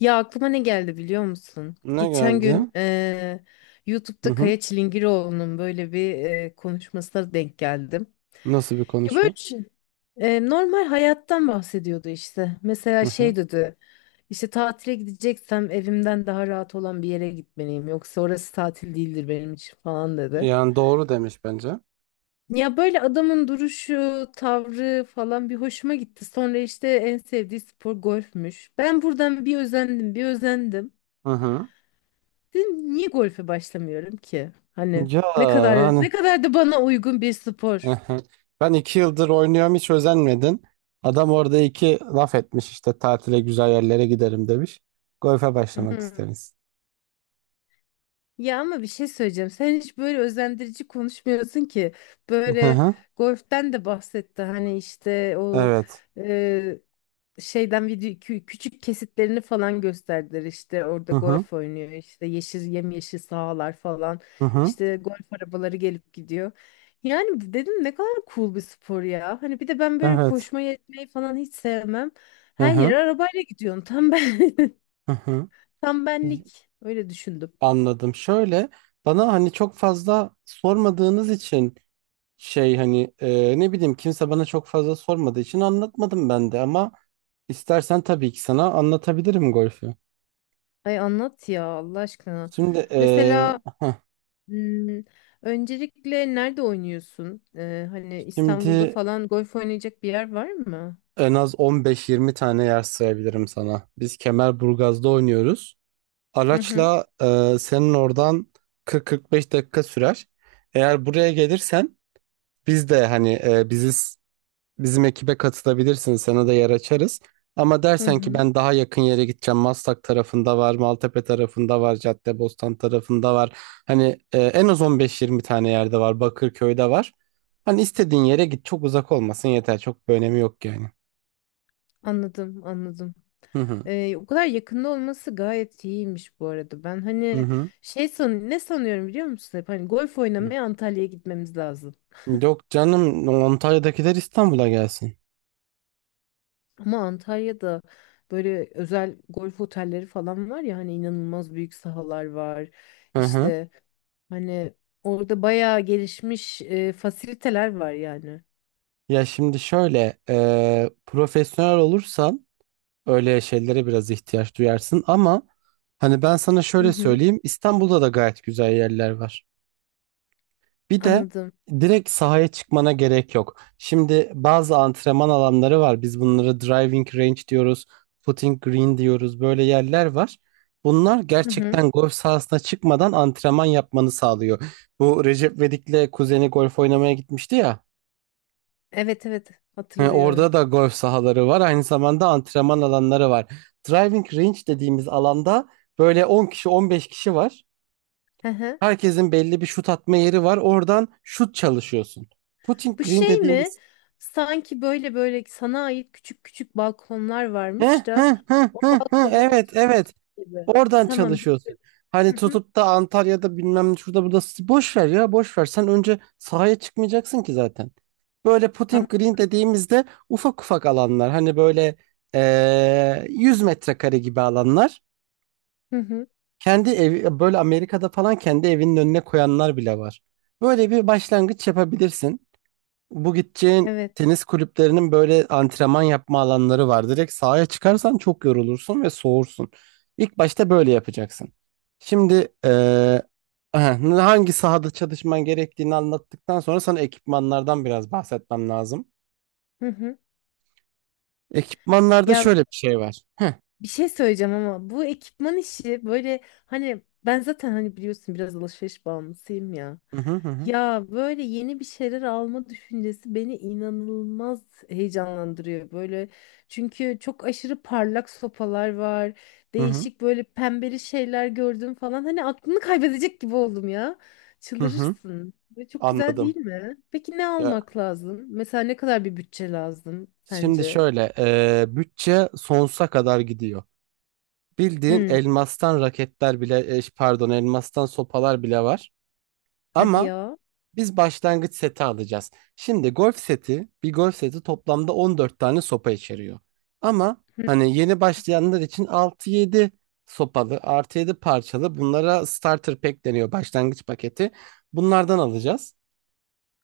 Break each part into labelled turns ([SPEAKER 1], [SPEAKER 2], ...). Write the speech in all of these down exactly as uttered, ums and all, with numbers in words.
[SPEAKER 1] Ya aklıma ne geldi biliyor musun?
[SPEAKER 2] Ne
[SPEAKER 1] Geçen
[SPEAKER 2] geldi?
[SPEAKER 1] gün eee,
[SPEAKER 2] Hı
[SPEAKER 1] YouTube'da
[SPEAKER 2] hı.
[SPEAKER 1] Kaya Çilingiroğlu'nun böyle bir eee, konuşmasına denk geldim.
[SPEAKER 2] Nasıl bir
[SPEAKER 1] Ya
[SPEAKER 2] konuşma?
[SPEAKER 1] böyle şey, eee, normal hayattan bahsediyordu işte.
[SPEAKER 2] Hı
[SPEAKER 1] Mesela
[SPEAKER 2] hı.
[SPEAKER 1] şey dedi. İşte tatile gideceksem evimden daha rahat olan bir yere gitmeliyim. Yoksa orası tatil değildir benim için falan dedi.
[SPEAKER 2] Yani doğru demiş bence.
[SPEAKER 1] Ya böyle adamın duruşu, tavrı falan bir hoşuma gitti. Sonra işte en sevdiği spor golfmüş. Ben buradan bir özendim, bir özendim.
[SPEAKER 2] Hı hı.
[SPEAKER 1] Dedim, niye golfe başlamıyorum ki? Hani
[SPEAKER 2] Ya,
[SPEAKER 1] ne kadar
[SPEAKER 2] hani,
[SPEAKER 1] ne kadar da bana uygun bir
[SPEAKER 2] hı
[SPEAKER 1] spor.
[SPEAKER 2] hı. Ben iki yıldır oynuyorum, hiç özenmedin. Adam orada iki laf etmiş, işte tatile güzel yerlere giderim demiş. Golfe başlamak isteriz.
[SPEAKER 1] Ya ama bir şey söyleyeceğim. Sen hiç böyle özendirici konuşmuyorsun ki.
[SPEAKER 2] Hı
[SPEAKER 1] Böyle
[SPEAKER 2] hı.
[SPEAKER 1] golften de bahsetti. Hani işte o
[SPEAKER 2] Evet.
[SPEAKER 1] e, şeyden video kü- küçük kesitlerini falan gösterdiler, işte orada
[SPEAKER 2] Hı hı.
[SPEAKER 1] golf oynuyor, işte yeşil yemyeşil sahalar falan,
[SPEAKER 2] Hı hı.
[SPEAKER 1] işte golf arabaları gelip gidiyor. Yani dedim ne kadar cool bir spor ya. Hani bir de ben böyle
[SPEAKER 2] Evet.
[SPEAKER 1] koşmayı etmeyi falan hiç sevmem.
[SPEAKER 2] Hı
[SPEAKER 1] Her
[SPEAKER 2] hı.
[SPEAKER 1] yere arabayla gidiyorsun. Tam ben
[SPEAKER 2] Hı hı.
[SPEAKER 1] tam benlik öyle düşündüm.
[SPEAKER 2] Anladım. Şöyle, bana hani çok fazla sormadığınız için, şey, hani e, ne bileyim, kimse bana çok fazla sormadığı için anlatmadım ben de, ama istersen tabii ki sana anlatabilirim golfü.
[SPEAKER 1] Ay anlat ya Allah aşkına.
[SPEAKER 2] Şimdi e,
[SPEAKER 1] Mesela
[SPEAKER 2] heh,
[SPEAKER 1] hmm, öncelikle nerede oynuyorsun? Ee, hani İstanbul'da
[SPEAKER 2] şimdi
[SPEAKER 1] falan golf oynayacak bir yer var mı?
[SPEAKER 2] en az on beş yirmi tane yer sayabilirim sana. Biz Kemerburgaz'da oynuyoruz.
[SPEAKER 1] Hı hı.
[SPEAKER 2] Araçla, e, senin oradan kırk kırk beş dakika sürer. Eğer buraya gelirsen, biz de hani e, bizi bizim ekibe katılabilirsin. Sana da yer açarız. Ama
[SPEAKER 1] Hı
[SPEAKER 2] dersen ki
[SPEAKER 1] hı.
[SPEAKER 2] ben daha yakın yere gideceğim. Maslak tarafında var, Maltepe tarafında var, Caddebostan tarafında var. Hani e, en az on beş yirmi tane yerde var. Bakırköy'de var. Hani istediğin yere git. Çok uzak olmasın yeter. Çok bir önemi yok yani.
[SPEAKER 1] Anladım, anladım.
[SPEAKER 2] Hı hı.
[SPEAKER 1] Ee, o kadar yakında olması gayet iyiymiş bu arada. Ben
[SPEAKER 2] Hı
[SPEAKER 1] hani
[SPEAKER 2] hı.
[SPEAKER 1] şey san ne sanıyorum biliyor musun? Hep hani golf oynamaya Antalya'ya gitmemiz lazım.
[SPEAKER 2] Yok canım, Antalya'dakiler İstanbul'a gelsin.
[SPEAKER 1] Ama Antalya'da böyle özel golf otelleri falan var ya, hani inanılmaz büyük sahalar var.
[SPEAKER 2] Hı hı.
[SPEAKER 1] İşte hani orada bayağı gelişmiş e, fasiliteler var yani.
[SPEAKER 2] Ya, şimdi şöyle, e, profesyonel olursan öyle şeylere biraz ihtiyaç duyarsın, ama hani ben sana
[SPEAKER 1] Hı
[SPEAKER 2] şöyle
[SPEAKER 1] hı,
[SPEAKER 2] söyleyeyim, İstanbul'da da gayet güzel yerler var. Bir de
[SPEAKER 1] anladım.
[SPEAKER 2] direkt sahaya çıkmana gerek yok. Şimdi bazı antrenman alanları var. Biz bunlara driving range diyoruz, putting green diyoruz. Böyle yerler var. Bunlar
[SPEAKER 1] Hı hı.
[SPEAKER 2] gerçekten golf sahasına çıkmadan antrenman yapmanı sağlıyor. Bu Recep Vedik'le kuzeni golf oynamaya gitmişti ya.
[SPEAKER 1] Evet evet,
[SPEAKER 2] He,
[SPEAKER 1] hatırlıyorum.
[SPEAKER 2] orada da golf sahaları var. Aynı zamanda antrenman alanları var. Driving range dediğimiz alanda böyle on kişi, on beş kişi var.
[SPEAKER 1] Hı hı.
[SPEAKER 2] Herkesin belli bir şut atma yeri var. Oradan şut çalışıyorsun. Putting
[SPEAKER 1] Bu
[SPEAKER 2] green
[SPEAKER 1] şey mi?
[SPEAKER 2] dediğimiz.
[SPEAKER 1] Sanki böyle böyle sana ait küçük küçük balkonlar
[SPEAKER 2] He,
[SPEAKER 1] varmış
[SPEAKER 2] he,
[SPEAKER 1] da
[SPEAKER 2] he,
[SPEAKER 1] o
[SPEAKER 2] he, he.
[SPEAKER 1] balkondan
[SPEAKER 2] Evet,
[SPEAKER 1] atıyormuş
[SPEAKER 2] evet.
[SPEAKER 1] gibi.
[SPEAKER 2] Oradan
[SPEAKER 1] Tamam
[SPEAKER 2] çalışıyorsun.
[SPEAKER 1] bildim.
[SPEAKER 2] Hani
[SPEAKER 1] Hı hı.
[SPEAKER 2] tutup da Antalya'da bilmem şurada burada, boş ver ya boş ver. Sen önce sahaya çıkmayacaksın ki zaten. Böyle
[SPEAKER 1] An-
[SPEAKER 2] putting green dediğimizde ufak ufak alanlar. Hani böyle eee yüz metrekare gibi alanlar.
[SPEAKER 1] Hı hı.
[SPEAKER 2] Kendi evi böyle Amerika'da falan, kendi evinin önüne koyanlar bile var. Böyle bir başlangıç yapabilirsin. Bu gideceğin
[SPEAKER 1] Evet.
[SPEAKER 2] tenis kulüplerinin böyle antrenman yapma alanları var. Direkt sahaya çıkarsan çok yorulursun ve soğursun. İlk başta böyle yapacaksın. Şimdi, eee, aha, hangi sahada çalışman gerektiğini anlattıktan sonra sana ekipmanlardan biraz bahsetmem lazım.
[SPEAKER 1] Hı hı.
[SPEAKER 2] Ekipmanlarda
[SPEAKER 1] Ya,
[SPEAKER 2] şöyle bir şey var. Heh,
[SPEAKER 1] bir şey söyleyeceğim ama bu ekipman işi böyle, hani ben zaten hani biliyorsun biraz alışveriş bağımlısıyım ya.
[SPEAKER 2] Hı hı hı hı
[SPEAKER 1] Ya böyle yeni bir şeyler alma düşüncesi beni inanılmaz heyecanlandırıyor böyle. Çünkü çok aşırı parlak sopalar var.
[SPEAKER 2] hı hı
[SPEAKER 1] Değişik böyle pembeli şeyler gördüm falan. Hani aklını kaybedecek gibi oldum ya.
[SPEAKER 2] hı hı.
[SPEAKER 1] Çıldırırsın. Ve çok güzel değil
[SPEAKER 2] Anladım.
[SPEAKER 1] mi? Peki ne
[SPEAKER 2] Ya,
[SPEAKER 1] almak lazım? Mesela ne kadar bir bütçe lazım
[SPEAKER 2] şimdi
[SPEAKER 1] sence?
[SPEAKER 2] şöyle, eee, bütçe sonsuza kadar gidiyor. Bildiğin
[SPEAKER 1] Hmm,
[SPEAKER 2] elmastan raketler bile, e, pardon, elmastan sopalar bile var.
[SPEAKER 1] hadi
[SPEAKER 2] Ama
[SPEAKER 1] ya.
[SPEAKER 2] biz başlangıç seti alacağız. Şimdi, golf seti, bir golf seti toplamda on dört tane sopa içeriyor. Ama hani yeni başlayanlar için altı yedi sopalı, artı yedi parçalı, bunlara starter pack deniyor, başlangıç paketi. Bunlardan alacağız.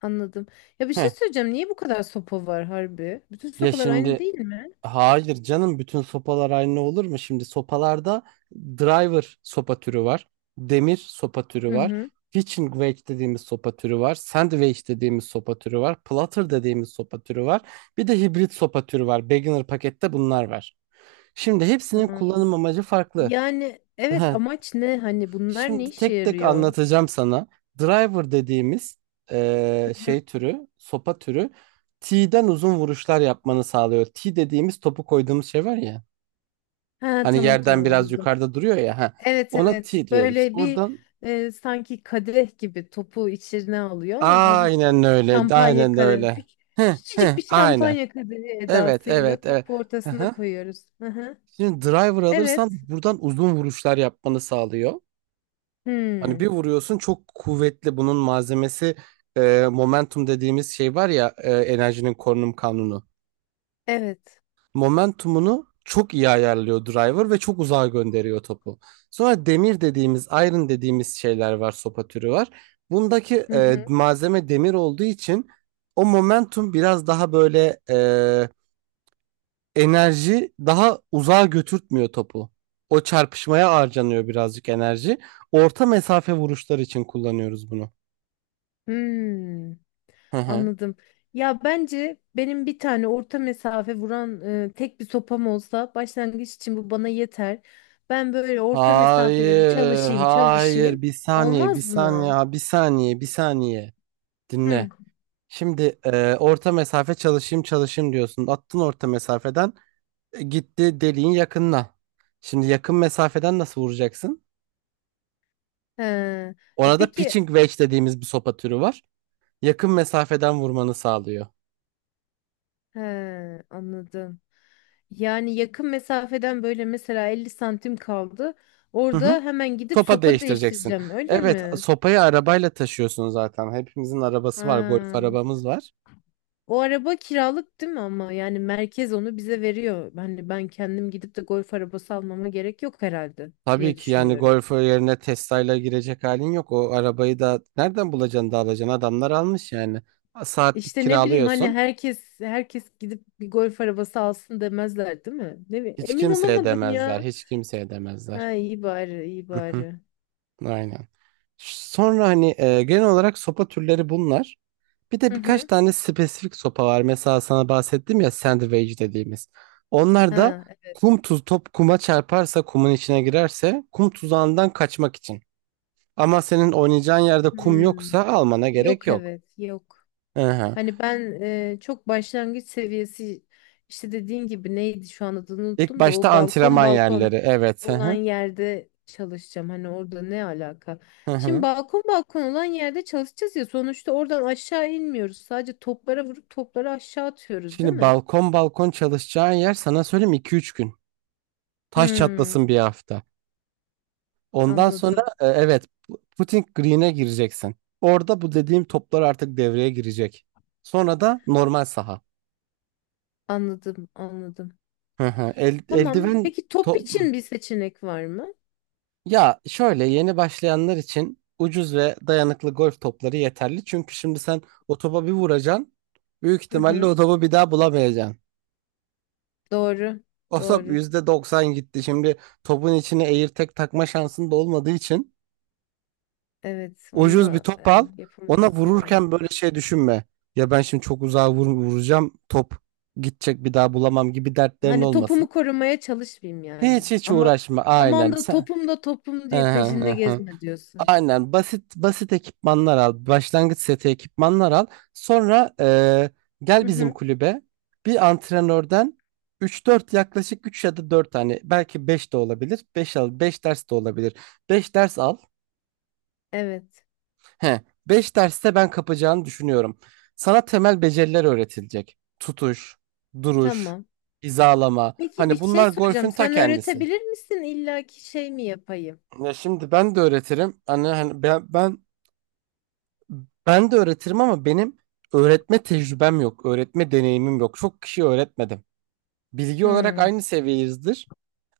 [SPEAKER 1] Anladım. Ya bir
[SPEAKER 2] Heh,
[SPEAKER 1] şey söyleyeceğim. Niye bu kadar sopa var harbi? Bütün
[SPEAKER 2] ya
[SPEAKER 1] sopalar aynı
[SPEAKER 2] şimdi
[SPEAKER 1] değil mi?
[SPEAKER 2] Hayır canım, bütün sopalar aynı olur mu? Şimdi sopalarda driver sopa türü var. Demir sopa türü
[SPEAKER 1] Hı
[SPEAKER 2] var.
[SPEAKER 1] hı.
[SPEAKER 2] Pitching wedge dediğimiz sopa türü var. Sand wedge dediğimiz sopa türü var. Platter dediğimiz sopa türü var. Bir de hibrit sopa türü var. Beginner pakette bunlar var. Şimdi hepsinin
[SPEAKER 1] Hı.
[SPEAKER 2] kullanım amacı farklı.
[SPEAKER 1] Yani evet
[SPEAKER 2] Ha,
[SPEAKER 1] amaç ne? Hani bunlar ne
[SPEAKER 2] şimdi
[SPEAKER 1] işe
[SPEAKER 2] tek tek
[SPEAKER 1] yarıyor?
[SPEAKER 2] anlatacağım sana. Driver dediğimiz eee,
[SPEAKER 1] Hı.
[SPEAKER 2] şey türü, sopa türü T'den uzun vuruşlar yapmanı sağlıyor. T dediğimiz topu koyduğumuz şey var ya.
[SPEAKER 1] Ha
[SPEAKER 2] Hani
[SPEAKER 1] tamam
[SPEAKER 2] yerden
[SPEAKER 1] tamam
[SPEAKER 2] biraz
[SPEAKER 1] anladım.
[SPEAKER 2] yukarıda duruyor ya. Ha.
[SPEAKER 1] Evet
[SPEAKER 2] Ona
[SPEAKER 1] evet.
[SPEAKER 2] T diyoruz.
[SPEAKER 1] Böyle bir
[SPEAKER 2] Oradan
[SPEAKER 1] e, sanki kadeh gibi topu içine alıyor, ama hafif
[SPEAKER 2] aynen
[SPEAKER 1] böyle
[SPEAKER 2] öyle.
[SPEAKER 1] şampanya
[SPEAKER 2] Aynen
[SPEAKER 1] kadeh.
[SPEAKER 2] öyle.
[SPEAKER 1] Küç-
[SPEAKER 2] Heh,
[SPEAKER 1] Küçücük
[SPEAKER 2] heh,
[SPEAKER 1] bir
[SPEAKER 2] aynen.
[SPEAKER 1] şampanya kadehi
[SPEAKER 2] Evet,
[SPEAKER 1] edasıyla
[SPEAKER 2] evet, evet.
[SPEAKER 1] topu
[SPEAKER 2] Hı
[SPEAKER 1] ortasına
[SPEAKER 2] hı.
[SPEAKER 1] koyuyoruz. Hı hı.
[SPEAKER 2] Şimdi, driver alırsan
[SPEAKER 1] Evet.
[SPEAKER 2] buradan uzun vuruşlar yapmanı sağlıyor. Hani
[SPEAKER 1] Hmm.
[SPEAKER 2] bir vuruyorsun çok kuvvetli, bunun malzemesi, e, momentum dediğimiz şey var ya, e, enerjinin korunum kanunu.
[SPEAKER 1] Evet.
[SPEAKER 2] Momentumunu çok iyi ayarlıyor driver ve çok uzağa gönderiyor topu. Sonra demir dediğimiz, iron dediğimiz şeyler var, sopa türü var. Bundaki,
[SPEAKER 1] Hı
[SPEAKER 2] e,
[SPEAKER 1] hı.
[SPEAKER 2] malzeme demir olduğu için o momentum biraz daha böyle, e, enerji daha uzağa götürtmüyor topu. O çarpışmaya harcanıyor birazcık enerji. Orta mesafe vuruşlar için kullanıyoruz bunu.
[SPEAKER 1] Hmm.
[SPEAKER 2] Hı hı.
[SPEAKER 1] Anladım. Ya bence benim bir tane orta mesafe vuran e, tek bir sopam olsa başlangıç için bu bana yeter. Ben böyle orta mesafeleri
[SPEAKER 2] Hayır,
[SPEAKER 1] çalışayım,
[SPEAKER 2] hayır.
[SPEAKER 1] çalışayım.
[SPEAKER 2] Bir saniye, bir
[SPEAKER 1] Olmaz mı?
[SPEAKER 2] saniye, bir saniye, bir saniye.
[SPEAKER 1] Hı.
[SPEAKER 2] Dinle. Şimdi e, orta mesafe çalışayım çalışayım diyorsun. Attın orta mesafeden, e, gitti deliğin yakınına. Şimdi yakın mesafeden nasıl vuracaksın?
[SPEAKER 1] He. E
[SPEAKER 2] Orada
[SPEAKER 1] peki
[SPEAKER 2] pitching wedge dediğimiz bir sopa türü var. Yakın mesafeden vurmanı sağlıyor.
[SPEAKER 1] he, anladım. Yani yakın mesafeden böyle mesela elli santim kaldı.
[SPEAKER 2] Hı hı.
[SPEAKER 1] Orada hemen gidip
[SPEAKER 2] Sopa
[SPEAKER 1] sopa
[SPEAKER 2] değiştireceksin.
[SPEAKER 1] değiştireceğim, öyle
[SPEAKER 2] Evet,
[SPEAKER 1] mi?
[SPEAKER 2] sopayı arabayla taşıyorsun zaten. Hepimizin arabası var, golf
[SPEAKER 1] Ha.
[SPEAKER 2] arabamız var.
[SPEAKER 1] O araba kiralık değil mi ama, yani merkez onu bize veriyor. Hani ben kendim gidip de golf arabası almama gerek yok herhalde
[SPEAKER 2] Tabii
[SPEAKER 1] diye
[SPEAKER 2] ki yani
[SPEAKER 1] düşünüyorum.
[SPEAKER 2] golf yerine Tesla'yla girecek halin yok. O arabayı da nereden bulacaksın da alacaksın? Adamlar almış yani. Saatlik
[SPEAKER 1] İşte ne bileyim, hani
[SPEAKER 2] kiralıyorsun.
[SPEAKER 1] herkes herkes gidip bir golf arabası alsın demezler değil mi? Ne bi-
[SPEAKER 2] Hiç
[SPEAKER 1] Emin
[SPEAKER 2] kimseye
[SPEAKER 1] olamadım
[SPEAKER 2] demezler.
[SPEAKER 1] ya.
[SPEAKER 2] Hiç kimseye
[SPEAKER 1] Ha
[SPEAKER 2] demezler.
[SPEAKER 1] iyi bari, iyi
[SPEAKER 2] Hı hı,
[SPEAKER 1] bari.
[SPEAKER 2] aynen. Sonra hani e, genel olarak sopa türleri bunlar. Bir de
[SPEAKER 1] Hı
[SPEAKER 2] birkaç
[SPEAKER 1] hı.
[SPEAKER 2] tane spesifik sopa var. Mesela sana bahsettim ya sandwich dediğimiz. Onlar da
[SPEAKER 1] Ha evet.
[SPEAKER 2] kum tuz top kuma çarparsa, kumun içine girerse kum tuzağından kaçmak için. Ama senin oynayacağın yerde kum
[SPEAKER 1] Hmm.
[SPEAKER 2] yoksa almana gerek
[SPEAKER 1] Yok
[SPEAKER 2] yok.
[SPEAKER 1] evet, yok.
[SPEAKER 2] Hı hı.
[SPEAKER 1] Hani ben e, çok başlangıç seviyesi, işte dediğin gibi neydi şu an adını
[SPEAKER 2] İlk
[SPEAKER 1] unuttum da,
[SPEAKER 2] başta
[SPEAKER 1] o balkon
[SPEAKER 2] antrenman
[SPEAKER 1] balkon
[SPEAKER 2] yerleri. Evet. Hı
[SPEAKER 1] olan
[SPEAKER 2] hı.
[SPEAKER 1] yerde çalışacağım. Hani orada ne alaka?
[SPEAKER 2] Hı
[SPEAKER 1] Şimdi
[SPEAKER 2] hı.
[SPEAKER 1] balkon balkon olan yerde çalışacağız ya, sonuçta oradan aşağı inmiyoruz. Sadece toplara vurup topları aşağı atıyoruz değil
[SPEAKER 2] Şimdi
[SPEAKER 1] mi?
[SPEAKER 2] balkon balkon çalışacağın yer, sana söyleyeyim, iki üç gün. Taş
[SPEAKER 1] Hmm,
[SPEAKER 2] çatlasın bir hafta. Ondan sonra
[SPEAKER 1] anladım.
[SPEAKER 2] e, evet, pu- putting green'e gireceksin. Orada bu dediğim toplar artık devreye girecek. Sonra da normal saha.
[SPEAKER 1] Anladım, anladım.
[SPEAKER 2] Hı hı. El,
[SPEAKER 1] Tamam.
[SPEAKER 2] eldiven
[SPEAKER 1] Peki top
[SPEAKER 2] top.
[SPEAKER 1] için bir seçenek var mı?
[SPEAKER 2] Ya şöyle, yeni başlayanlar için ucuz ve dayanıklı golf topları yeterli. Çünkü şimdi sen o topa bir vuracaksın. Büyük
[SPEAKER 1] Hı
[SPEAKER 2] ihtimalle o
[SPEAKER 1] hı.
[SPEAKER 2] topu bir daha bulamayacaksın.
[SPEAKER 1] Doğru.
[SPEAKER 2] O top
[SPEAKER 1] Doğru.
[SPEAKER 2] yüzde doksan gitti. Şimdi topun içine tek takma şansın da olmadığı için
[SPEAKER 1] Evet,
[SPEAKER 2] ucuz bir
[SPEAKER 1] onunla
[SPEAKER 2] top
[SPEAKER 1] e,
[SPEAKER 2] al. Ona
[SPEAKER 1] yapamayız yani.
[SPEAKER 2] vururken böyle şey düşünme. Ya ben şimdi çok uzağa vur- vuracağım. Top gidecek, bir daha bulamam gibi dertlerin
[SPEAKER 1] Hani
[SPEAKER 2] olmasın.
[SPEAKER 1] topumu korumaya çalışmayayım yani.
[SPEAKER 2] Hiç hiç
[SPEAKER 1] Ama
[SPEAKER 2] uğraşma.
[SPEAKER 1] aman
[SPEAKER 2] Aynen
[SPEAKER 1] da
[SPEAKER 2] sen.
[SPEAKER 1] topum da topum
[SPEAKER 2] Hı
[SPEAKER 1] diye
[SPEAKER 2] hı hı
[SPEAKER 1] peşinde
[SPEAKER 2] hı.
[SPEAKER 1] gezme diyorsun.
[SPEAKER 2] Aynen, basit basit ekipmanlar al. Başlangıç seti ekipmanlar al. Sonra eee, gel
[SPEAKER 1] Hı
[SPEAKER 2] bizim
[SPEAKER 1] hı.
[SPEAKER 2] kulübe. Bir antrenörden üç, dört, yaklaşık üç ya da dört tane, belki beş de olabilir. Beş al, beş ders de olabilir. Beş ders al.
[SPEAKER 1] Evet.
[SPEAKER 2] He, beş derste ben kapacağını düşünüyorum. Sana temel beceriler öğretilecek. Tutuş, duruş,
[SPEAKER 1] Tamam.
[SPEAKER 2] hizalama.
[SPEAKER 1] Peki bir
[SPEAKER 2] Hani
[SPEAKER 1] şey
[SPEAKER 2] bunlar golfün
[SPEAKER 1] soracağım.
[SPEAKER 2] ta
[SPEAKER 1] Sen
[SPEAKER 2] kendisi.
[SPEAKER 1] öğretebilir misin? İlla ki şey mi yapayım?
[SPEAKER 2] Ya, şimdi ben de öğretirim. Hani, hani ben, ben ben de öğretirim, ama benim öğretme tecrübem yok. Öğretme deneyimim yok. Çok kişi öğretmedim. Bilgi olarak
[SPEAKER 1] Hmm.
[SPEAKER 2] aynı seviyeyizdir.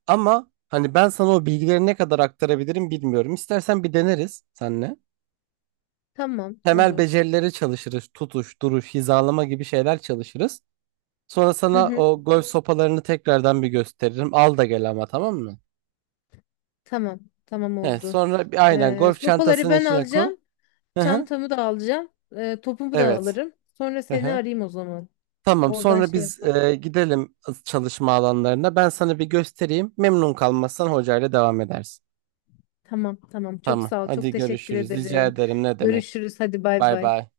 [SPEAKER 2] Ama hani ben sana o bilgileri ne kadar aktarabilirim bilmiyorum. İstersen bir deneriz senle.
[SPEAKER 1] Tamam.
[SPEAKER 2] Temel
[SPEAKER 1] Olur.
[SPEAKER 2] becerileri çalışırız. Tutuş, duruş, hizalama gibi şeyler çalışırız. Sonra
[SPEAKER 1] Hı
[SPEAKER 2] sana
[SPEAKER 1] hı.
[SPEAKER 2] o golf sopalarını tekrardan bir gösteririm. Al da gel ama, tamam mı?
[SPEAKER 1] Tamam. Tamam
[SPEAKER 2] He,
[SPEAKER 1] oldu.
[SPEAKER 2] sonra bir, aynen,
[SPEAKER 1] Ee,
[SPEAKER 2] golf
[SPEAKER 1] sopaları
[SPEAKER 2] çantasının
[SPEAKER 1] ben
[SPEAKER 2] içine koy.
[SPEAKER 1] alacağım.
[SPEAKER 2] Hı hı.
[SPEAKER 1] Çantamı da alacağım. Ee, topumu da
[SPEAKER 2] Evet.
[SPEAKER 1] alırım. Sonra
[SPEAKER 2] Hı
[SPEAKER 1] seni
[SPEAKER 2] hı.
[SPEAKER 1] arayayım o zaman.
[SPEAKER 2] Tamam,
[SPEAKER 1] Oradan
[SPEAKER 2] sonra
[SPEAKER 1] şey
[SPEAKER 2] biz
[SPEAKER 1] yapalım.
[SPEAKER 2] e, gidelim çalışma alanlarına. Ben sana bir göstereyim. Memnun kalmazsan hocayla devam edersin.
[SPEAKER 1] Tamam. Tamam. Çok
[SPEAKER 2] Tamam.
[SPEAKER 1] sağ ol. Çok
[SPEAKER 2] Hadi,
[SPEAKER 1] teşekkür
[SPEAKER 2] görüşürüz. Rica
[SPEAKER 1] ederim.
[SPEAKER 2] ederim. Ne demek?
[SPEAKER 1] Görüşürüz. Hadi bay
[SPEAKER 2] Bay
[SPEAKER 1] bay.
[SPEAKER 2] bay.